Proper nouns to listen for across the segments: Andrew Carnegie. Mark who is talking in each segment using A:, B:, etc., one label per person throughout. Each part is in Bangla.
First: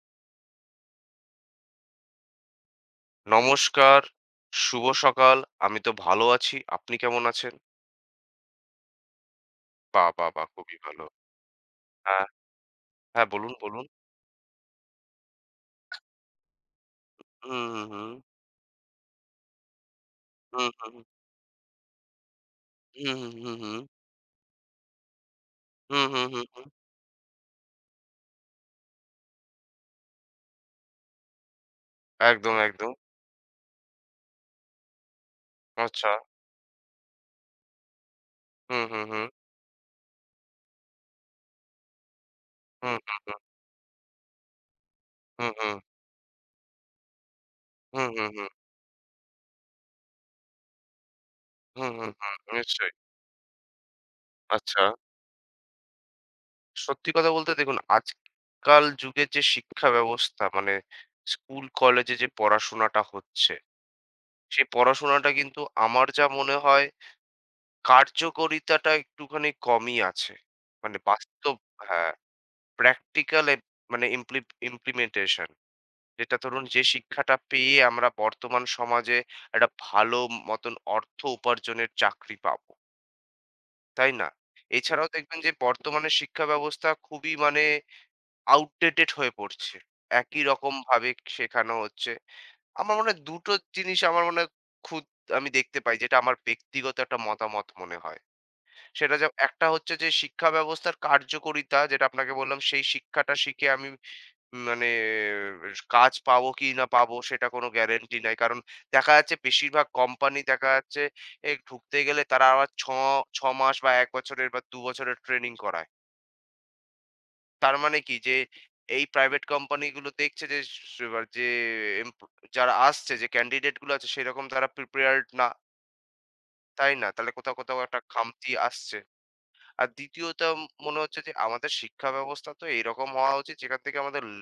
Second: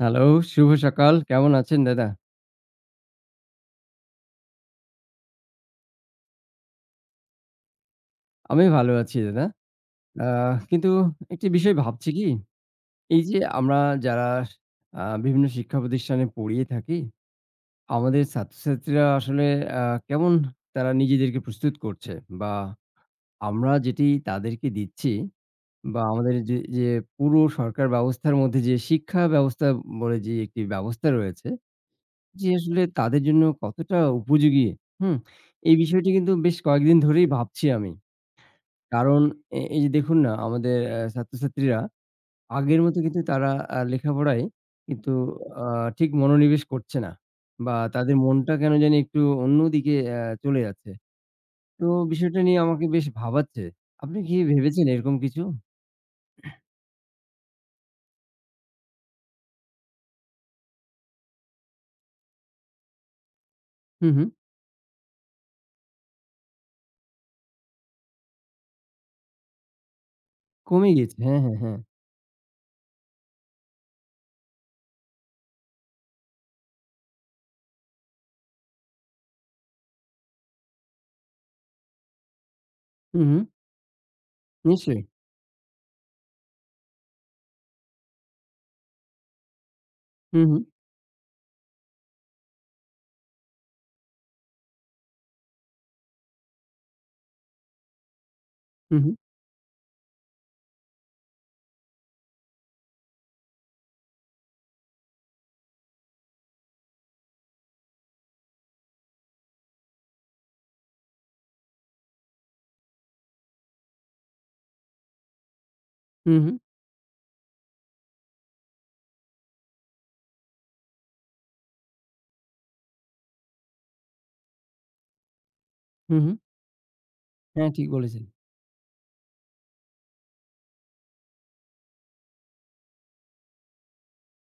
A: হ্যালো, শুভ সকাল। কেমন আছেন দাদা?
B: নমস্কার, শুভ সকাল। আমি তো ভালো আছি। আপনি কেমন আছেন?
A: আমি ভালো আছি দাদা।
B: বাহ!
A: আ
B: বাহ! বাহ! খুবই
A: কিন্তু
B: ভালো।
A: একটি বিষয় ভাবছি কি,
B: হ্যাঁ,
A: এই
B: হ্যাঁ
A: যে
B: বলুন,
A: আমরা
B: বলুন।
A: যারা বিভিন্ন শিক্ষা প্রতিষ্ঠানে পড়িয়ে থাকি,
B: হুম, হুম, হুম।
A: আমাদের ছাত্রছাত্রীরা আসলে আ কেমন
B: হুম, হুম,
A: তারা
B: হুম।
A: নিজেদেরকে প্রস্তুত করছে? বা
B: হুম, হুম,
A: আমরা
B: হুম।
A: যেটি তাদেরকে দিচ্ছি বা
B: হুম, হুম,
A: আমাদের যে
B: হুম।
A: যে পুরো সরকার ব্যবস্থার মধ্যে যে শিক্ষা ব্যবস্থা বলে যে একটি ব্যবস্থা রয়েছে, যে
B: একদম,
A: আসলে
B: একদম।
A: তাদের জন্য কতটা উপযোগী? হুম? এই
B: আচ্ছা।
A: বিষয়টি কিন্তু বেশ কয়েকদিন ধরেই ভাবছি আমি।
B: হুম, হুম,
A: কারণ
B: হুম।
A: এই যে দেখুন না আমাদের ছাত্রছাত্রীরা আগের
B: হুম,
A: মতো কিন্তু তারা লেখাপড়ায় কিন্তু
B: হুম,
A: আ
B: হুম।
A: ঠিক মনোনিবেশ করছে না। বা
B: হুম,
A: তাদের
B: হুম, হুম।
A: মনটা কেন জানি একটু অন্যদিকে চলে যাচ্ছে। তো
B: হুম, হুম, হুম।
A: বিষয়টা নিয়ে আমাকে
B: নিশ্চয়ই।
A: বেশ ভাবাচ্ছে। আপনি কি
B: আচ্ছা।
A: ভেবেছেন এরকম কিছু?
B: সত্যি কথা বলতে দেখুন আজকাল যুগের যে শিক্ষা ব্যবস্থা মানে স্কুল কলেজে যে পড়াশোনাটা হচ্ছে,
A: হু, হু।
B: সেই পড়াশোনাটা কিন্তু আমার যা মনে হয় কার্যকরিতাটা একটুখানি কমই আছে।
A: কমে
B: মানে
A: গিয়েছে। হ্যাঁ,
B: বাস্তব
A: হ্যাঁ, হ্যাঁ।
B: হ্যাঁ, প্র্যাকটিক্যাল এ মানে ইমপ্লিমেন্টেশন। যেটা ধরুন যে শিক্ষাটা পেয়ে আমরা বর্তমান সমাজে একটা ভালো মতন অর্থ উপার্জনের চাকরি পাবো।
A: হু, হু।
B: তাই না?
A: নিশ্চয়ই।
B: এছাড়াও দেখবেন যে বর্তমানে শিক্ষা ব্যবস্থা খুবই মানে আউটডেটেড হয়ে পড়ছে।
A: হু,
B: একই
A: হু,
B: রকমভাবে শেখানো হচ্ছে। আমার মনে হয় দুটো জিনিস আমার মনে হয় খুদ আমি দেখতে পাই যেটা আমার ব্যক্তিগত একটা মতামত মনে হয়।
A: হু, হু,
B: সেটা যে একটা হচ্ছে যে শিক্ষা ব্যবস্থার কার্যকারিতা যেটা আপনাকে বললাম সেই শিক্ষাটা শিখে আমি মানে কাজ পাবো কি না পাবো সেটা কোনো গ্যারেন্টি নাই কারণ দেখা যাচ্ছে বেশিরভাগ কোম্পানি দেখা যাচ্ছে এ ঢুকতে গেলে তারা আবার ছ ছ মাস বা এক বছরের বা দু বছরের ট্রেনিং করায়
A: হু, হু,
B: তার মানে কি যে এই প্রাইভেট কোম্পানিগুলো দেখছে যে এবার যে এম- যারা আসছে যে ক্যান্ডিডেট গুলো আছে সেরকম তারা প্রিপেয়ার্ড না
A: হু, হু।
B: তাই না তাহলে কোথাও
A: হ্যাঁ,
B: কোথাও
A: ঠিক
B: একটা
A: বলেছেন।
B: খামতি আসছে আর দ্বিতীয়টা মনে হচ্ছে যে আমাদের শিক্ষা ব্যবস্থা তো এরকম হওয়া উচিত যেখান থেকে আমাদের ল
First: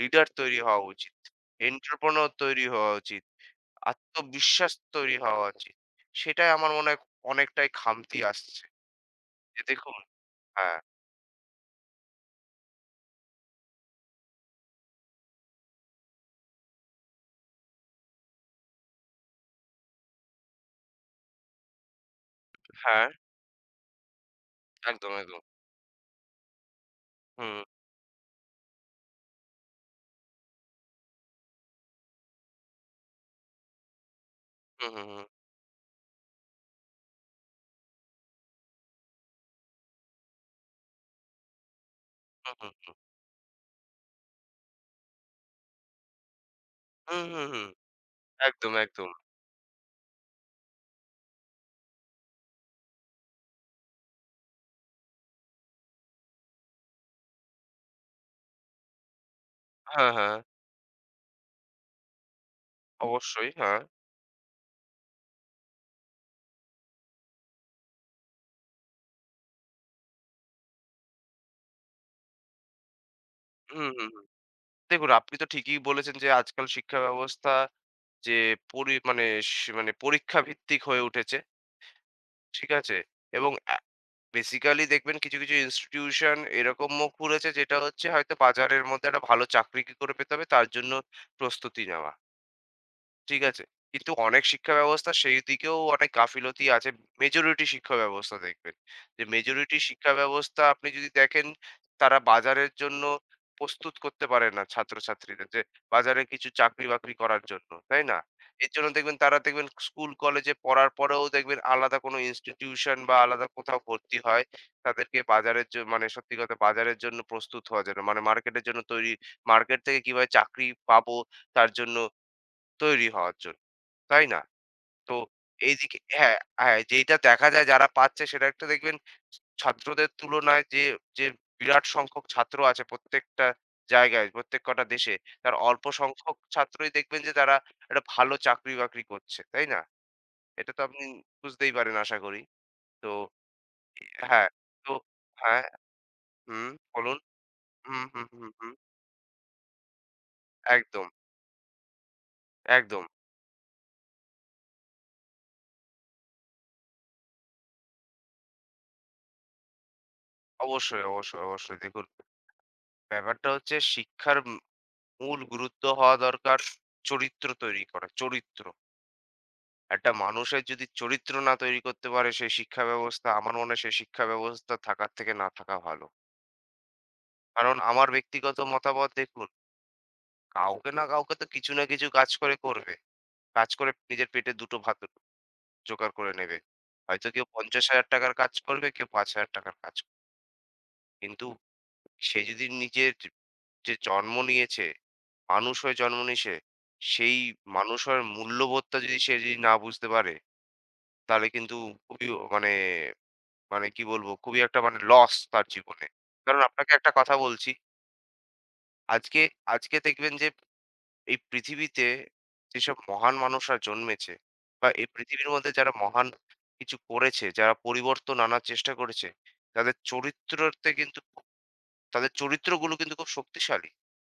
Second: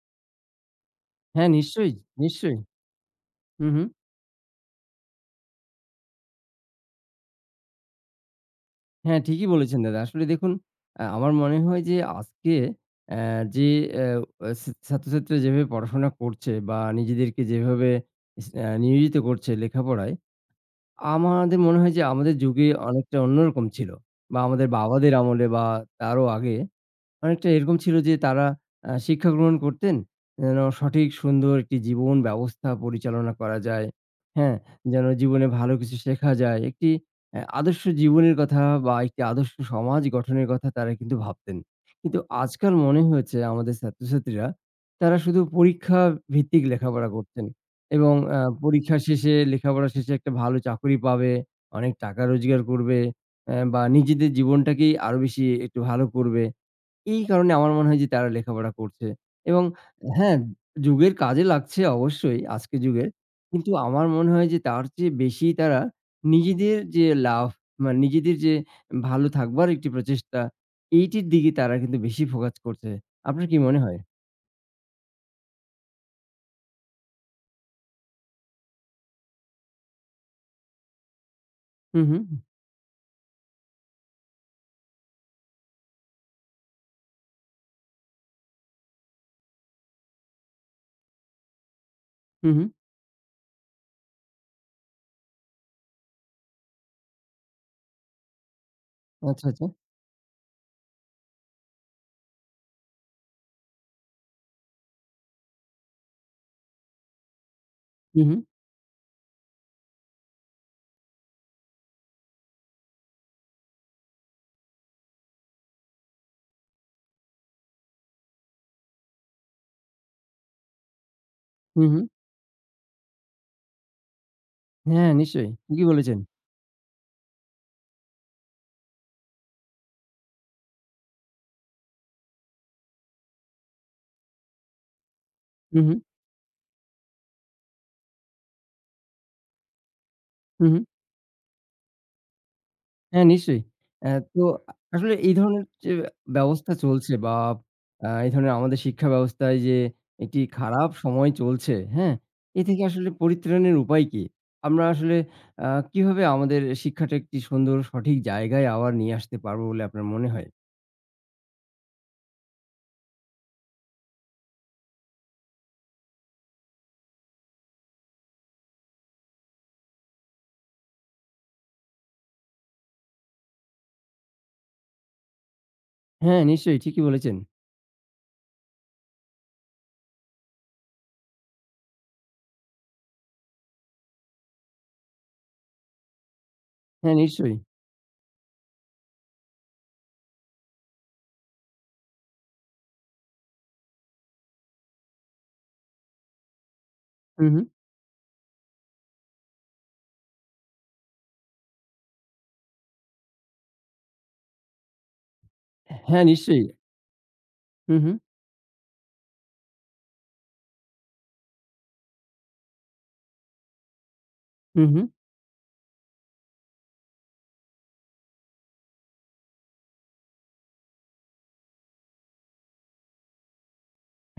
B: লিডার তৈরি হওয়া উচিত,
A: হ্যাঁ, নিশ্চয়ই,
B: এন্টারপ্রেনিউর
A: নিশ্চয়ই।
B: তৈরি হওয়া উচিত,
A: হু, হু।
B: আত্মবিশ্বাস তৈরি হওয়া উচিত। সেটাই আমার মনে হয় অনেকটাই খামতি আসছে।
A: হ্যাঁ, ঠিকই
B: যে
A: বলেছেন
B: দেখুন
A: দাদা। আসলে দেখুন
B: হ্যাঁ,
A: আমার মনে হয় যে আজকে যে অ্যা অ্যা ছাত্রছাত্রীরা যেভাবে পড়াশোনা করছে বা নিজেদেরকে যেভাবে নিয়োজিত করছে লেখাপড়ায়, আমাদের মনে হয় যে আমাদের যুগে
B: হ্যাঁ,
A: অনেকটা অন্যরকম ছিল। বা আমাদের
B: একদম,
A: বাবাদের
B: একদম।
A: আমলে বা তারও আগে অনেকটা
B: হুম,
A: এরকম ছিল যে তারা শিক্ষা গ্রহণ করতেন যেন সঠিক সুন্দর একটি জীবন ব্যবস্থা পরিচালনা করা যায়। হ্যাঁ?
B: হুম, হুম,
A: যেন
B: হুম,
A: জীবনে ভালো কিছু শেখা যায়। একটি আদর্শ জীবনের কথা বা একটি আদর্শ সমাজ গঠনের কথা তারা কিন্তু ভাবতেন। কিন্তু
B: হুম,
A: আজকাল
B: হুম,
A: মনে হয়েছে আমাদের ছাত্রছাত্রীরা তারা শুধু পরীক্ষা ভিত্তিক লেখাপড়া
B: হুম, হুম,
A: করছেন
B: হুম।
A: এবং
B: একদম,
A: পরীক্ষা
B: একদম।
A: শেষে লেখাপড়া শেষে একটা ভালো চাকরি পাবে, অনেক টাকা রোজগার করবে বা নিজেদের জীবনটাকেই আরো বেশি একটু ভালো করবে। এই কারণে আমার মনে হয় যে তারা লেখাপড়া করছে এবং
B: হ্যাঁ, হ্যাঁ,
A: হ্যাঁ, যুগের কাজে লাগছে অবশ্যই আজকের যুগের।
B: অবশ্যই,
A: কিন্তু
B: হ্যাঁ।
A: আমার মনে হয় যে তার চেয়ে বেশি তারা নিজেদের যে লাভ মানে নিজেদের যে ভালো থাকবার একটি প্রচেষ্টা, এইটির দিকে তারা কিন্তু বেশি ফোকাস করছে। আপনার কি মনে
B: হুম,
A: হয়?
B: হুম, হুম। দেখুন আপনি তো ঠিকই বলেছেন যে আজকাল শিক্ষা ব্যবস্থা যে মানে স মানে পরীক্ষা ভিত্তিক হয়ে উঠেছে।
A: হু, হু,
B: ঠিক আছে? এবং অ্যা বেসিক্যালি দেখবেন কিছু, কিছু ইনস্টিটিউশন এরকম মুখ খুলেছে যেটা হচ্ছে হয়তো বাজারের মধ্যে একটা ভালো চাকরি কি করে পেতে হবে তার জন্য প্রস্তুতি নেওয়া।
A: হু, হু।
B: ঠিক আছে? কিন্তু অনেক শিক্ষা ব্যবস্থা সেই দিকেও অনেক গাফিলতি আছে। মেজরিটি শিক্ষা ব্যবস্থা দেখবেন। যে
A: আচ্ছা, আচ্ছা।
B: মেজরিটি শিক্ষা ব্যবস্থা আপনি যদি দেখেন তারা বাজারের জন্য প্রস্তুত করতে পারে না ছাত্রছাত্রীদের যে বাজারে কিছু চাকরি-বাকরি করার জন্য। তাই না?
A: হু, হু,
B: এর জন্য দেখবেন তারা দেখবেন স্কুল কলেজে পড়ার পরেও দেখবেন আলাদা কোনো ইনস্টিটিউশন বা আলাদা কোথাও ভর্তি হয়। তাদেরকে বাজারের মানে সত্যি কথা বাজারের জন্য প্রস্তুত হওয়া যায় না। মানে মার্কেটের জন্য তৈরি মার্কেট থেকে কিভাবে চাকরি পাবো তার
A: হু,
B: জন্য
A: হু।
B: তৈরি হওয়ার জন্য। তাই না?
A: হ্যাঁ,
B: তো
A: নিশ্চয়ই। ঠিকই
B: এইদিকে
A: বলেছেন।
B: হ্যাঁ, হ্যাঁ, যেইটা দেখা যায় যারা পাচ্ছে সেটা একটা দেখবেন ছাত্রদের তুলনায় যে, যে বিরাট সংখ্যক ছাত্র আছে প্রত্যেকটা জায়গায়, প্রত্যেক কটা দেশে, তার
A: হু,
B: অল্প
A: হু,
B: সংখ্যক ছাত্রই দেখবেন যে তারা একটা ভালো চাকরি-বাকরি করছে। তাই না?
A: হু,
B: এটা
A: হু।
B: তো আপনি বুঝতেই পারেন আশা করি। তো
A: হ্যাঁ, নিশ্চয়ই। তো
B: হ্যাঁ, তো
A: আসলে এই
B: হ্যাঁ,
A: ধরনের যে
B: হুম,
A: ব্যবস্থা চলছে
B: বলুন।
A: বা
B: হুম, হুম,
A: এই
B: হুম,
A: ধরনের
B: হুম।
A: আমাদের শিক্ষা ব্যবস্থায় যে একটি খারাপ
B: একদম,
A: সময় চলছে, হ্যাঁ? এ থেকে
B: একদম।
A: আসলে পরিত্রাণের উপায় কি? আমরা আসলে কিভাবে আমাদের শিক্ষাটা একটি সুন্দর সঠিক জায়গায় আবার নিয়ে আসতে পারবো বলে আপনার মনে হয়?
B: অবশ্যই, অবশ্যই, অবশ্যই। দেখুন ব্যাপারটা হচ্ছে শিক্ষার মূল গুরুত্ব হওয়া দরকার চরিত্র তৈরি করা, চরিত্র। একটা মানুষের যদি চরিত্র না তৈরি করতে পারে সেই শিক্ষা ব্যবস্থা আমার মনে হয় সেই শিক্ষা ব্যবস্থা থাকার থেকে না থাকা ভালো।
A: হ্যাঁ, নিশ্চয়ই ঠিকই বলেছেন।
B: কারণ আমার ব্যক্তিগত মতামত দেখুন, কাউকে না কাউকে তো কিছু না কিছু কাজ করে করবে। কাজ করে নিজের পেটে দুটো ভাত জোগাড় করে নেবে।
A: হ্যাঁ,
B: হয়তো কেউ
A: নিশ্চয়ই।
B: ৳৫০,০০০ র কাজ করবে, কেউ ৳৫,০০০ র কাজ করবে। কিন্তু সে যদি নিজের যে জন্ম নিয়েছে, মানুষ হয়ে জন্ম নিয়েছে, সেই
A: হু, হু।
B: মানুষ হওয়ার মূল্যবোধটা যদি সে যদি না বুঝতে পারে, তাহলে কিন্তু খুবই ও মানে, মানে কি বলবো? খুবই একটা মানে লস তার জীবনে।
A: হ্যাঁ,
B: কারণ
A: নিশ্চয়ই।
B: আপনাকে একটা কথা বলছি,
A: হু, হু,
B: আজকে আজকে দেখবেন যে এই পৃথিবীতে যেসব মহান মানুষরা জন্মেছে
A: হু,
B: বা
A: হু।
B: এই পৃথিবীর মধ্যে যারা মহান কিছু করেছে, যারা পরিবর্তন আনার চেষ্টা করেছে, তাদের চরিত্রতে কিন্তু তাদের চরিত্রগুলো কিন্তু খুব শক্তিশালী।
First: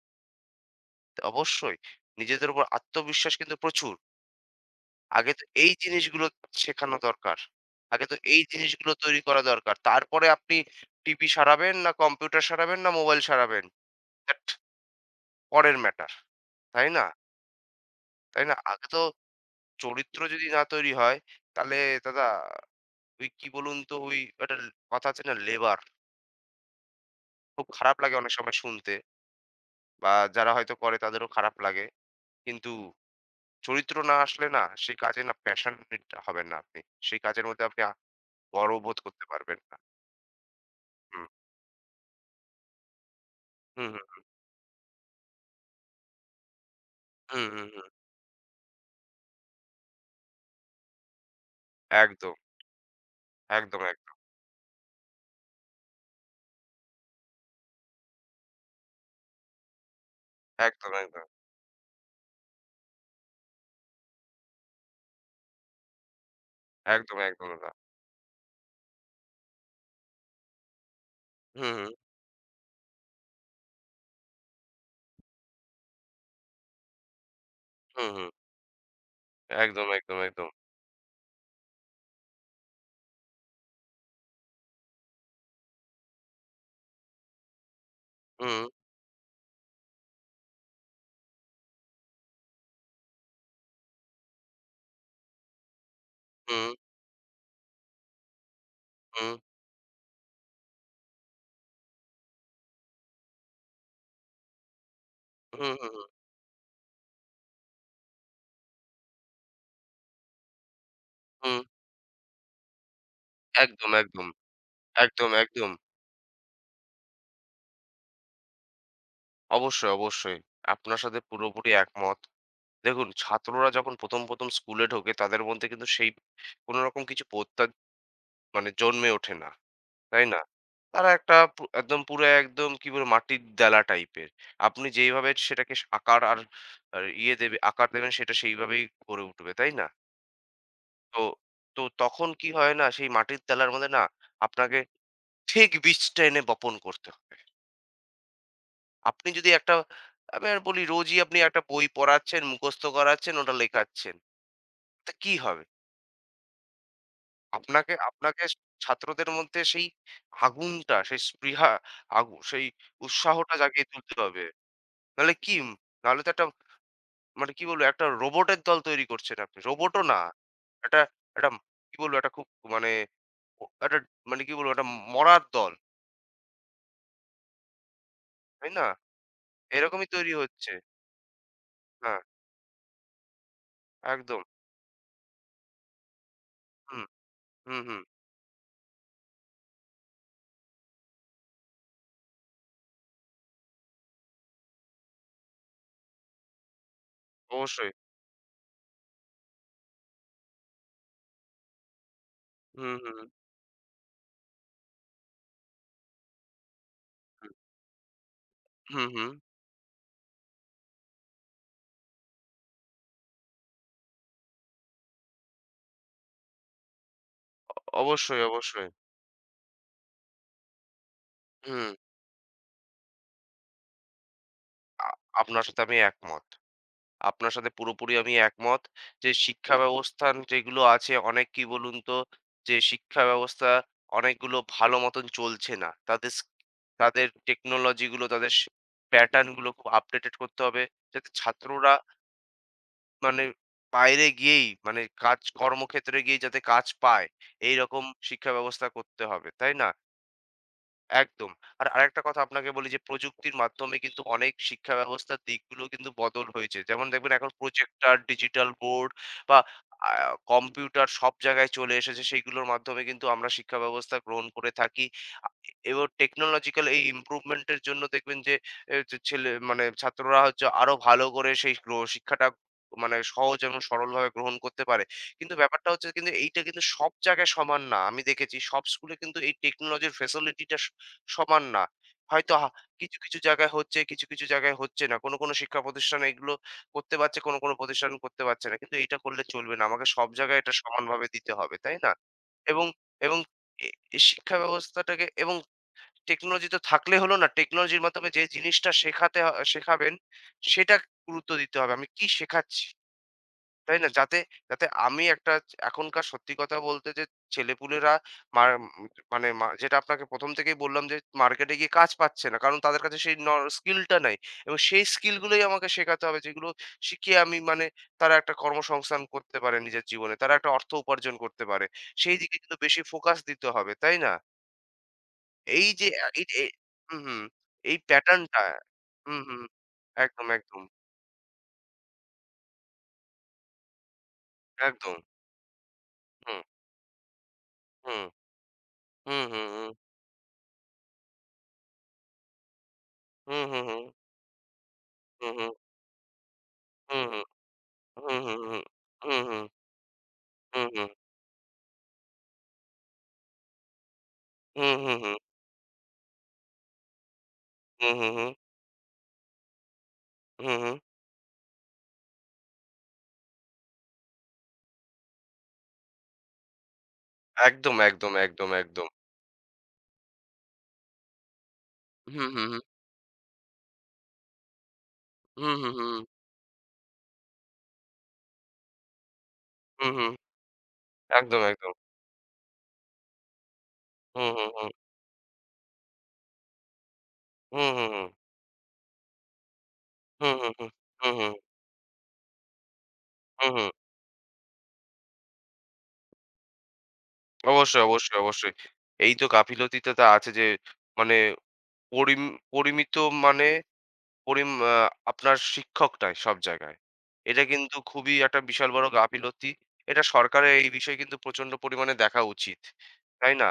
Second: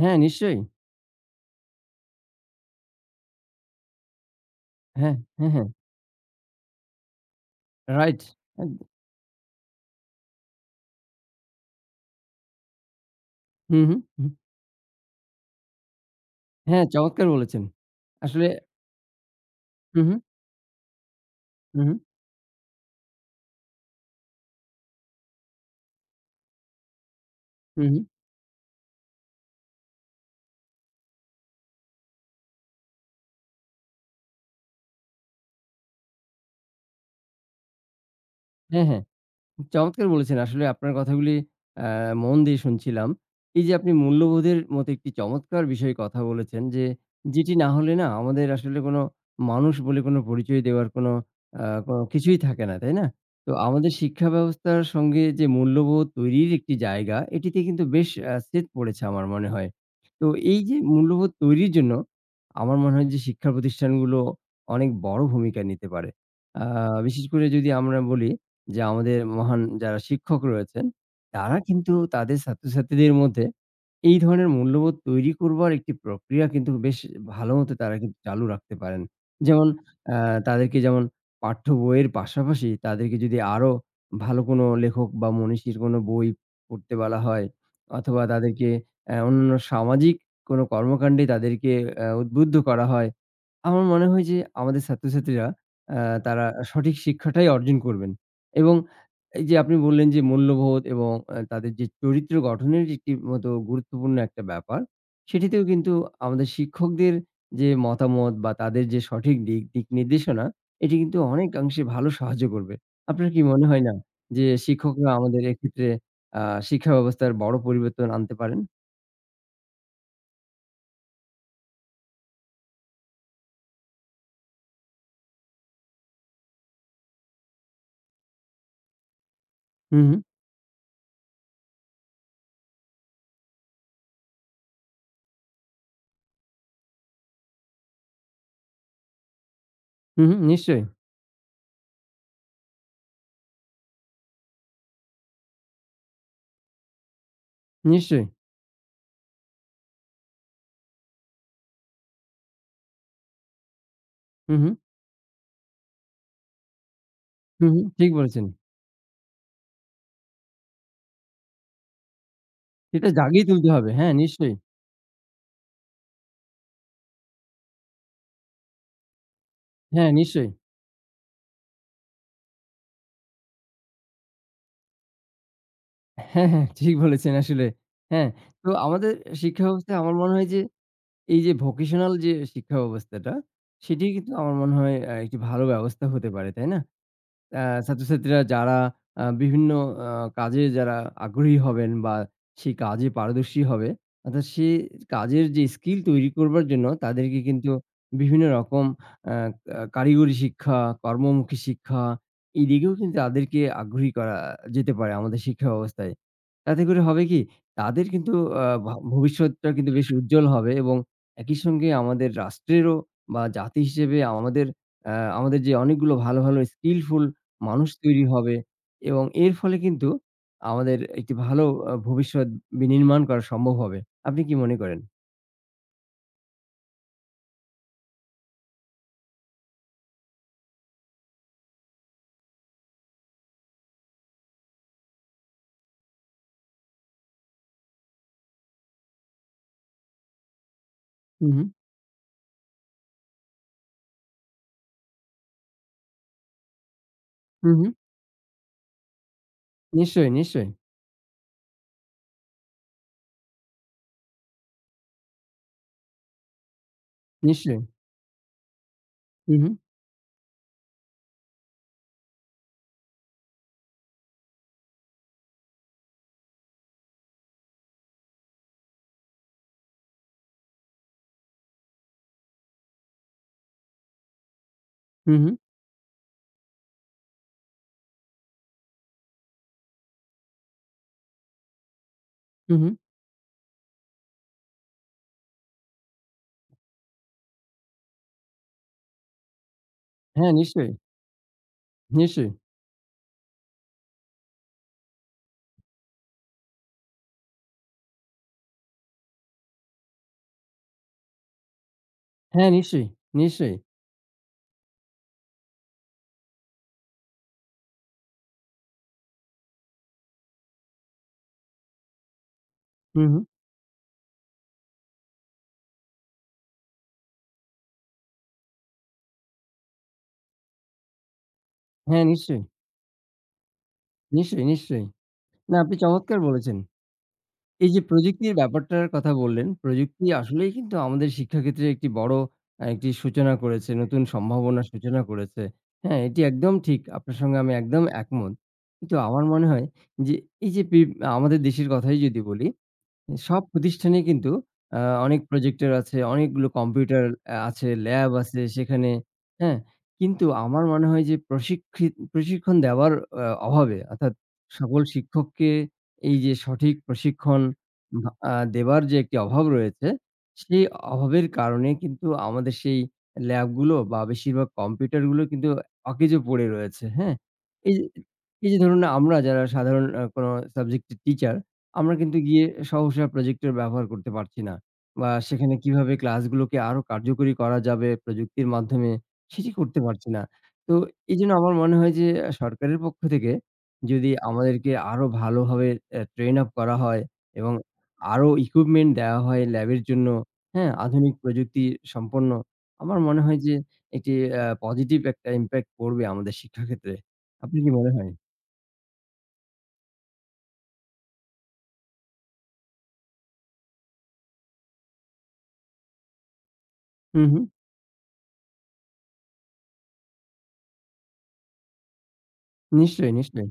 A: হ্যাঁ, নিশ্চয়ই।
B: অবশ্যই। নিজেদের উপর আত্মবিশ্বাস কিন্তু প্রচুর।
A: হ্যাঁ,
B: আগে তো
A: হ্যাঁ, হ্যাঁ।
B: এই জিনিসগুলো শেখানো দরকার। আগে তো
A: রাইট।
B: এই জিনিসগুলো তৈরি করা দরকার। তারপরে আপনি টিভি সারাবেন না কম্পিউটার সারাবেন না মোবাইল সারাবেন।
A: হু, হু, হু।
B: দ্যাট পরের ম্যাটার।
A: হ্যাঁ,
B: তাই না?
A: চমৎকার বলেছেন।
B: তাই
A: আসলে
B: না? আগে তো
A: হু, হু,
B: চরিত্র যদি না তৈরি হয় তাহলে
A: হু, হু।
B: দাদা ওই কি বলুন তো ওই একটা কথা আছে না লেবার। খুব
A: হুম,
B: খারাপ
A: হুম।
B: লাগে অনেক সময় শুনতে বা যারা হয়তো করে তাদেরও খারাপ লাগে। কিন্তু চরিত্র না আসলে না সেই কাজে না প্যাশনেট হবেন না আপনি। সেই কাজের মধ্যে আপনি
A: হ্যাঁ,
B: গর্ববোধ
A: হ্যাঁ।
B: করতে পারবেন না।
A: চমৎকার বলেছেন। আসলে আপনার
B: হুম,
A: কথাগুলি অ্যা মন দিয়ে শুনছিলাম। এই যে
B: হুম,
A: আপনি
B: হুম,
A: মূল্যবোধের মতো একটি চমৎকার বিষয়ে কথা বলেছেন যে,
B: হুম,
A: যেটি
B: হুম,
A: না
B: হুম।
A: হলে না আমাদের আসলে কোনো মানুষ বলে কোনো পরিচয় দেওয়ার কোনো কোনো
B: একদম,
A: কিছুই থাকে না, তাই না? তো
B: একদম,
A: আমাদের
B: একদম,
A: শিক্ষা ব্যবস্থার সঙ্গে যে মূল্যবোধ তৈরির একটি জায়গা, এটিতে কিন্তু বেশ ছেদ পড়েছে আমার মনে হয়। তো এই যে
B: একদম, একদম,
A: মূল্যবোধ তৈরির জন্য আমার মনে হয় যে শিক্ষা প্রতিষ্ঠানগুলো অনেক বড় ভূমিকা নিতে পারে। আ
B: একদম,
A: বিশেষ করে
B: একদম না।
A: যদি আমরা বলি যে আমাদের মহান যারা শিক্ষক রয়েছেন, তারা হুম।
B: হুম, হুম,
A: কিন্তু তাদের ছাত্রছাত্রীদের মধ্যে এই ধরনের মূল্যবোধ তৈরি করবার একটি প্রক্রিয়া কিন্তু বেশ ভালো মতো তারা
B: হুম,
A: কিন্তু
B: হুম।
A: চালু রাখতে পারেন। যেমন
B: একদম, একদম,
A: আ
B: একদম।
A: তাদেরকে যেমন পাঠ্য বইয়ের পাশাপাশি তাদেরকে যদি আরো ভালো কোনো লেখক বা মনীষীর কোনো বই পড়তে বলা হয় অথবা
B: হুম,
A: তাদেরকে অন্যান্য সামাজিক কোনো কর্মকাণ্ডে তাদেরকে উদ্বুদ্ধ করা হয়। আমার মনে হয় যে আমাদের ছাত্রছাত্রীরা আ তারা হুম।
B: হুম,
A: সঠিক শিক্ষাটাই অর্জন করবেন এবং
B: হুম,
A: এই যে আপনি বললেন যে মূল্যবোধ এবং তাদের যে চরিত্র গঠনের যে একটি মতো গুরুত্বপূর্ণ একটা ব্যাপার, সেটিতেও
B: হুম, হুম,
A: কিন্তু
B: হুম।
A: আমাদের শিক্ষকদের যে মতামত বা তাদের যে সঠিক দিক নির্দেশনা এটি কিন্তু
B: হুম,
A: অনেকাংশে ভালো সাহায্য করবে। আপনার কি মনে হয়
B: একদম,
A: না
B: একদম,
A: যে শিক্ষকরা
B: একদম,
A: আমাদের
B: একদম।
A: এক্ষেত্রে আ শিক্ষা ব্যবস্থার বড় পরিবর্তন আনতে পারেন?
B: অবশ্যই, অবশ্যই। আপনার সাথে পুরোপুরি একমত। দেখুন ছাত্ররা যখন ১ম স্কুলে ঢোকে তাদের মধ্যে কিন্তু সেই কোন রকম কিছু মানে জন্মে ওঠে না।
A: হু, হু,
B: তাই না? তারা একটা একদম পুরো একদম কি বলবো মাটির দেলা টাইপের। আপনি যেইভাবে সেটাকে আকার আর আর ইয়ে দেবে আকার দেবেন সেটা সেইভাবেই গড়ে উঠবে, তাই না?
A: হু, হু, নিশ্চয়ই,
B: তো তো তখন কি হয় না সেই মাটির দেলার মধ্যে না আপনাকে ঠিক বীজটা এনে বপন করতে হবে।
A: নিশ্চয়ই।
B: আপনি যদি একটা আমি আর বলি রোজই আপনি একটা বই পড়াচ্ছেন, মুখস্থ করাচ্ছেন, ওটা লেখাচ্ছেন।
A: হু, হু,
B: তো কি হবে?
A: হু, হু,
B: আপনাকে
A: ঠিক
B: আপনাকে
A: বলেছেন।
B: ছাত্রদের মধ্যে সেই আগুনটা, সেই স্পৃহা আগু সেই
A: সেটা জাগিয়ে
B: উৎসাহটা
A: তুলতে
B: জাগিয়ে
A: হবে। হ্যাঁ,
B: তুলতে হবে।
A: নিশ্চয়ই।
B: নাহলে কি নাহলে তো একটা মানে কি বলবো একটা রোবটের দল তৈরি করছেন আপনি। রোবটও
A: হ্যাঁ,
B: না।
A: নিশ্চয়ই।
B: একটা একটা কি বলবো একটা খুব মানে ও একটা মানে কি বলবো একটা মরার দল।
A: হ্যাঁ, হ্যাঁ, ঠিক বলেছেন আসলে। হ্যাঁ, তো
B: তাই না?
A: আমাদের শিক্ষা ব্যবস্থায়
B: এরকমই
A: আমার
B: তৈরি
A: মনে হয় যে
B: হচ্ছে।
A: এই যে ভোকেশনাল
B: হ্যাঁ,
A: যে শিক্ষা ব্যবস্থাটা, সেটি কিন্তু
B: একদম।
A: আমার মনে হয় একটি ভালো ব্যবস্থা হতে পারে। তাই না?
B: হুম,
A: আ
B: হুম, হুম।
A: ছাত্রছাত্রীরা যারা বিভিন্ন আ কাজে যারা আগ্রহী হবেন বা সেই কাজে পারদর্শী হবে, অর্থাৎ সে কাজের যে স্কিল তৈরি করবার জন্য তাদেরকে কিন্তু
B: অবশ্যই।
A: বিভিন্ন রকম আ আ কারিগরি শিক্ষা, কর্মমুখী শিক্ষা এদিকেও
B: হুম,
A: কিন্তু
B: হুম,
A: তাদেরকে আগ্রহী করা যেতে পারে আমাদের শিক্ষা ব্যবস্থায়। তাতে করে হবে কি?
B: হুম,
A: তাদের কিন্তু আ ভ
B: হুম, হুম।
A: ভবিষ্যৎটা কিন্তু বেশ উজ্জ্বল হবে এবং একই সঙ্গে আমাদের রাষ্ট্রেরও বা জাতি হিসেবে আমাদের আ আমাদের যে অনেকগুলো ভালো, ভালো স্কিলফুল মানুষ তৈরি
B: অবশ্যই,
A: হবে
B: অবশ্যই।
A: এবং এর ফলে কিন্তু আমাদের একটি ভালো
B: হুম।
A: ভবিষ্যৎ বিনির্মাণ করা সম্ভব হবে। আপনি কি মনে করেন?
B: আ আপনার সাথে আমি একমত। আপনার সাথে পুরোপুরি আমি একমত যে শিক্ষা ব্যবস্থান যেগুলো আছে অনেক কি বলুন তো যে শিক্ষা ব্যবস্থা অনেকগুলো ভালো মতন চলছে না তাদের তাদের টেকনোলজিগুলো তাদের প্যাটার্ন গুলো খুব আপডেটেড করতে হবে যাতে
A: হু, হু,
B: ছাত্ররা মানে বাইরে গিয়েই মানে কাজ কর্মক্ষেত্রে গিয়ে যাতে কাজ পায়
A: হু,
B: এই
A: হু।
B: রকম শিক্ষা ব্যবস্থা করতে হবে তাই না
A: নিশ্চয়ই, নিশ্চয়ই,
B: একদম। আর আরেকটা কথা আপনাকে বলি যে প্রযুক্তির মাধ্যমে কিন্তু অনেক শিক্ষা ব্যবস্থার দিকগুলো কিন্তু বদল হয়েছে। যেমন দেখবেন এখন
A: নিশ্চয়ই।
B: প্রজেক্টর, ডিজিটাল বোর্ড
A: হু,
B: বা
A: হু,
B: আ কম্পিউটার সব জায়গায় চলে এসেছে। সেইগুলোর মাধ্যমে কিন্তু আমরা শিক্ষা ব্যবস্থা গ্রহণ করে থাকি। আ এবং টেকনোলজিক্যাল এই ইমপ্রুভমেন্ট এর জন্য দেখবেন যে এ যে ছেলে মানে ছাত্ররা হচ্ছে আরো ভালো করে সেই শিক্ষাটা মানে সহজ এবং সরলভাবে গ্রহণ করতে পারে।
A: হু, হু,
B: কিন্তু ব্যাপারটা হচ্ছে কিন্তু এইটা কিন্তু সব জায়গায় সমান না। আমি দেখেছি সব স্কুলে কিন্তু এই টেকনোলজির ফেসিলিটিটা সমান না। হয়তো
A: হু, হু।
B: কিছু, কিছু জায়গায় হচ্ছে, কিছু, কিছু জায়গায় হচ্ছে না। কোনো, কোনো শিক্ষা প্রতিষ্ঠান এগুলো করতে পারছে, কোনো, কোনো প্রতিষ্ঠান করতে পারছে না। কিন্তু এটা করলে চলবে না। আমাকে সব
A: হ্যাঁ,
B: জায়গায় এটা
A: নিশ্চয়ই,
B: সমানভাবে দিতে হবে, তাই না?
A: নিশ্চয়ই।
B: এবং এবং এ এ শিক্ষা ব্যবস্থাটাকে এবং টেকনোলজি তো থাকলে হলো না। টেকনোলজির মাধ্যমে যে জিনিসটা শেখাতে শেখাবেন, সেটা গুরুত্ব দিতে হবে। আমি কি
A: হ্যাঁ,
B: শেখাচ্ছি?
A: নিশ্চয়ই, নিশ্চয়ই।
B: তাই না? যাতে যাতে আমি একটা এখনকার সত্যি কথা বলতে যে ছেলেপুলেরা মার উম, মানে যেটা আপনাকে ১ম থেকেই বললাম যে মার্কেটে গিয়ে কাজ পাচ্ছে না। কারণ তাদের কাছে
A: হু,
B: সেই
A: হু।
B: স্কিলটা নাই। এবং সেই স্কিলগুলোই আমাকে শেখাতে হবে যেগুলো শিখিয়ে আমি মানে তারা একটা কর্মসংস্থান করতে পারে নিজের জীবনে। তারা একটা অর্থ উপার্জন করতে পারে।
A: হ্যাঁ,
B: সেই দিকে
A: নিশ্চয়ই,
B: কিন্তু বেশি ফোকাস দিতে হবে, তাই না?
A: নিশ্চয়ই, নিশ্চয়ই। না,
B: এই
A: আপনি
B: যে আ
A: চমৎকার
B: এই যে
A: বলেছেন।
B: হুম, হুম।
A: এই
B: এই
A: যে প্রযুক্তির
B: প্যাটার্নটা
A: ব্যাপারটার কথা
B: হুম, হুম।
A: বললেন, প্রযুক্তি
B: একদম,
A: আসলেই
B: একদম,
A: কিন্তু আমাদের শিক্ষাক্ষেত্রে একটি বড় একটি সূচনা করেছে, নতুন সম্ভাবনার
B: একদম।
A: সূচনা করেছে। হ্যাঁ, এটি
B: হুম,
A: একদম ঠিক। আপনার সঙ্গে আমি একদম
B: হুম,
A: একমত। কিন্তু
B: হুম,
A: আমার
B: হুম,
A: মনে হয়
B: হুম,
A: যে এই যে আমাদের দেশের কথাই যদি বলি
B: হুম,
A: সব
B: হুম, হুম। হুম
A: প্রতিষ্ঠানেই কিন্তু আ অনেক
B: হু, হু,
A: প্রজেক্টর আছে, অনেকগুলো
B: হু,
A: কম্পিউটার
B: হু,
A: আছে,
B: হু,
A: ল্যাব
B: হু,
A: আছে সেখানে,
B: হু, হু,
A: হ্যাঁ? কিন্তু
B: হু,
A: আমার
B: হু,
A: মনে হয় যে প্রশিক্ষণ দেওয়ার অভাবে অর্থাৎ
B: হু,
A: সকল
B: হু,
A: শিক্ষককে এই যে সঠিক প্রশিক্ষণ
B: হু,
A: দেবার যে একটি অভাব রয়েছে,
B: হু, হু,
A: সেই
B: হু।
A: অভাবের কারণে কিন্তু আমাদের সেই ল্যাবগুলো বা বেশিরভাগ কম্পিউটারগুলো কিন্তু অকেজো পড়ে রয়েছে, হ্যাঁ? এই
B: একদম,
A: যে
B: একদম, একদম,
A: এই যে ধরুন
B: একদম।
A: আমরা যারা সাধারণ কোনো সাবজেক্টের টিচার আমরা কিন্তু
B: হু, হু,
A: গিয়ে
B: হু,
A: সহসা প্রজেক্টর ব্যবহার করতে পারছি না। বা
B: হু,
A: সেখানে
B: হু, হু,
A: কিভাবে ক্লাসগুলোকে আরো কার্যকরী করা যাবে প্রযুক্তির মাধ্যমে, সেটি করতে
B: হু, হু,
A: পারছি না। তো এজন্য
B: একদম,
A: আমার
B: একদম।
A: মনে হয় যে সরকারের পক্ষ থেকে যদি
B: হু, হু, হু,
A: আমাদেরকে আরো ভালোভাবে ট্রেন আপ করা হয় এবং
B: হু, হু, হু,
A: আরো ইকুইপমেন্ট দেওয়া হয় ল্যাবের জন্য,
B: হু, হু, হু,
A: হ্যাঁ?
B: হু,
A: আধুনিক
B: হু,
A: প্রযুক্তি সম্পন্ন। আমার মনে হয়
B: হু,
A: যে
B: হু।
A: এটি পজিটিভ একটা ইমপ্যাক্ট পড়বে আমাদের শিক্ষাক্ষেত্রে। আপনার কি
B: অবশ্যই,
A: মনে হয়?
B: অবশ্যই, অবশ্যই। এই তো গাফিলতিটা তো আছে যে মানে পরিম পরিমিত মানে পরিম আ আপনার শিক্ষক নাই সব জায়গায়।
A: হু, হু।
B: এটা কিন্তু খুবই একটা বিশাল বড় গাফিলতি। এটা সরকারের এই বিষয়ে কিন্তু প্রচন্ড পরিমাণে দেখা উচিত।
A: নিশ্চয়ই,
B: তাই
A: নিশ্চয়ই।
B: না?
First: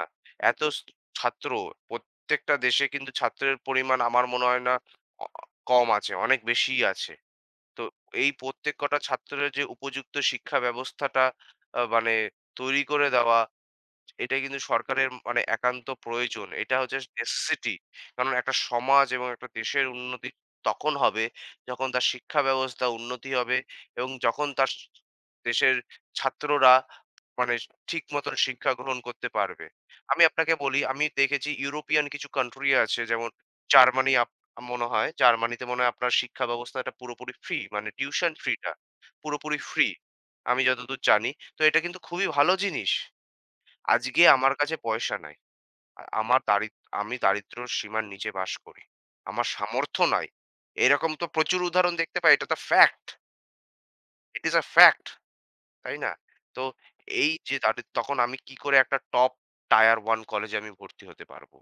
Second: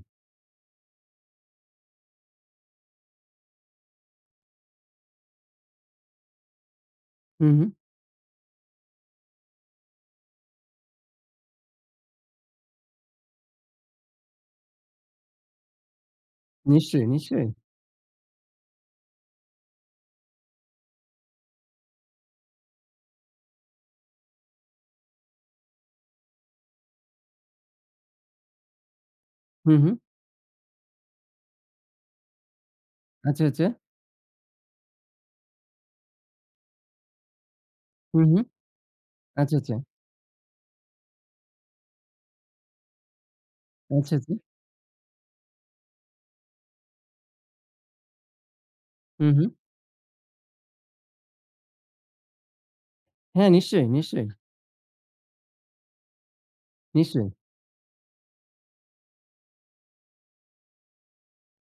B: এত স ছাত্র প্রত্যেকটা দেশে কিন্তু ছাত্রের পরিমাণ আমার মনে হয় না অ কম আছে, অনেক বেশিই আছে।
A: হু, হু।
B: তো এই প্রত্যেক কটা ছাত্রের যে উপযুক্ত শিক্ষা ব্যবস্থাটা মানে তৈরি করে দেওয়া এটা কিন্তু সরকারের মানে একান্ত প্রয়োজন। এটা হচ্ছে
A: নিশ্চয়ই, নিশ্চয়ই।
B: নেসেসিটি। কারণ একটা সমাজ এবং একটা দেশের উন্নতি তখন হবে যখন তার শিক্ষা ব্যবস্থা উন্নতি হবে এবং যখন তার দেশের ছাত্ররা মানে ঠিক মতন শিক্ষা গ্রহণ করতে পারবে।
A: হুম, হুম।
B: আমি আপনাকে বলি আমি দেখেছি ইউরোপিয়ান কিছু কান্ট্রি আছে যেমন
A: আচ্ছা, আচ্ছা।
B: জার্মানি আপ মনে হয় জার্মানিতে মনে হয় আপনার শিক্ষা ব্যবস্থাটা পুরোপুরি ফ্রি মানে
A: হুম,
B: টিউশন
A: হুম।
B: ফি টা
A: আচ্ছা,
B: পুরোপুরি
A: আচ্ছা।
B: ফ্রি। আমি যতদূর জানি। তো এটা কিন্তু খুবই ভালো জিনিস।
A: আচ্ছা,
B: আজকে
A: আচ্ছা।
B: আমার কাছে পয়সা নাই। আ আমার দারিদ আমি দারিদ্র্যর সীমার নিচে বাস করি।
A: হুম,
B: আমার
A: হুম।
B: সামর্থ্য নাই। এরকম তো প্রচুর উদাহরণ দেখতে পাই। এটা তো ফ্যাক্ট।
A: হ্যাঁ, নিশ্চয়ই, নিশ্চয়ই,
B: ইট ইস আ ফ্যাক্ট, তাই না? তো
A: নিশ্চয়ই।
B: এই যে তখন আমি কি করে একটা টপ টায়ার 1 কলেজে আমি ভর্তি হতে পারবো?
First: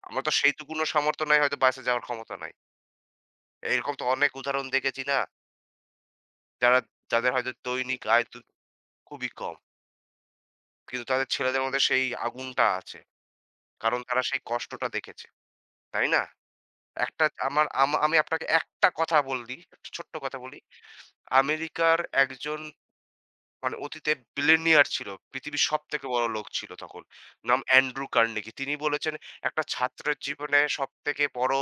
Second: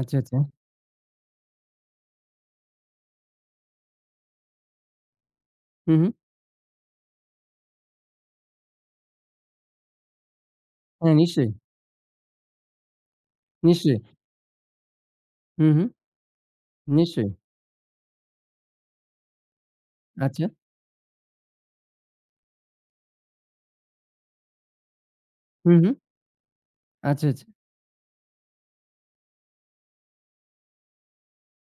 A: আচ্ছা,
B: আমার তো
A: আচ্ছা।
B: সেইটুকুনও সামর্থ্য নাই হয়তো বাসে যাওয়ার ক্ষমতা নাই। এরকম তো অনেক উদাহরণ দেখেছি না?
A: হুম, হুম।
B: যারা যাদের হয়তো দৈনিক আয় তো খুবই কম। কিন্তু
A: হ্যাঁ,
B: তাদের
A: নিশ্চয়ই,
B: ছেলেদের মধ্যে সেই আগুনটা আছে।
A: নিশ্চয়ই।
B: কারণ তারা সেই কষ্টটা দেখেছে।
A: হুম, হুম।
B: তাই না? একটা
A: নিশ্চয়ই।
B: আমার আমা আমি আপনাকে একটা কথা বলি, একটা ছোট্ট কথা
A: আচ্ছা।
B: বলি। আমেরিকার একজন মানে অতীতে billionaire ছিল। পৃথিবীর
A: হুম, হুম।
B: সবথেকে বড় লোক ছিল তখন।
A: আচ্ছা, আচ্ছা।
B: নাম অ্যান্ড্রু কার্নেগি। তিনি বলেছেন, "একটা ছাত্রের জীবনে সবথেকে বড়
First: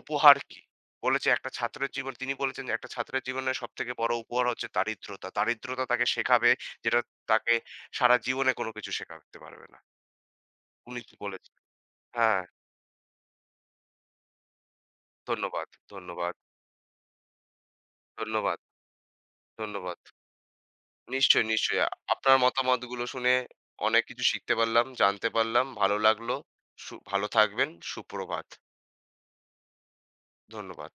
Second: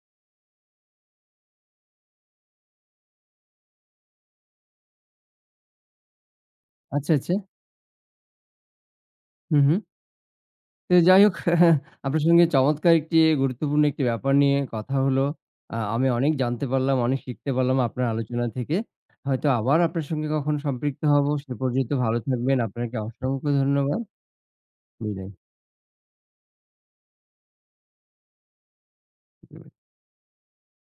B: উপহার কি?" বলেছে একটা ছাত্রের জীবন তিনি বলেছেন, যে "একটা ছাত্রের জীবনে সবথেকে বড় উপহার হচ্ছে দারিদ্রতা। দারিদ্রতা তাকে শেখাবে যেটা
A: আচ্ছা, আচ্ছা।
B: তাকে সারা জীবনে কোনো কিছু শেখাতে
A: হুম,
B: পারবে না।"
A: হুম। তো
B: উনি
A: যাই হোক
B: বলেছেন।
A: আপনার
B: হ্যাঁ,
A: সঙ্গে চমৎকার একটি গুরুত্বপূর্ণ একটি ব্যাপার নিয়ে কথা হলো।
B: ধন্যবাদ,
A: আমি অনেক
B: ধন্যবাদ,
A: জানতে পারলাম, অনেক শিখতে পারলাম আপনার আলোচনা
B: ধন্যবাদ,
A: থেকে। হয়তো আবার
B: ধন্যবাদ।
A: আপনার সঙ্গে কখনো সম্পৃক্ত হব।
B: নিশ্চয়ই,
A: সে
B: নিশ্চয়ই।
A: পর্যন্ত ভালো
B: আপনার
A: থাকবেন। আপনাকে
B: মতামতগুলো শুনে
A: অসংখ্য ধন্যবাদ।
B: অনেক কিছু শিখতে পারলাম, জানতে
A: বিদায়।
B: পারলাম। ভালো লাগলো। ভালো থাকবেন। সুপ্রভাত। ধন্যবাদ।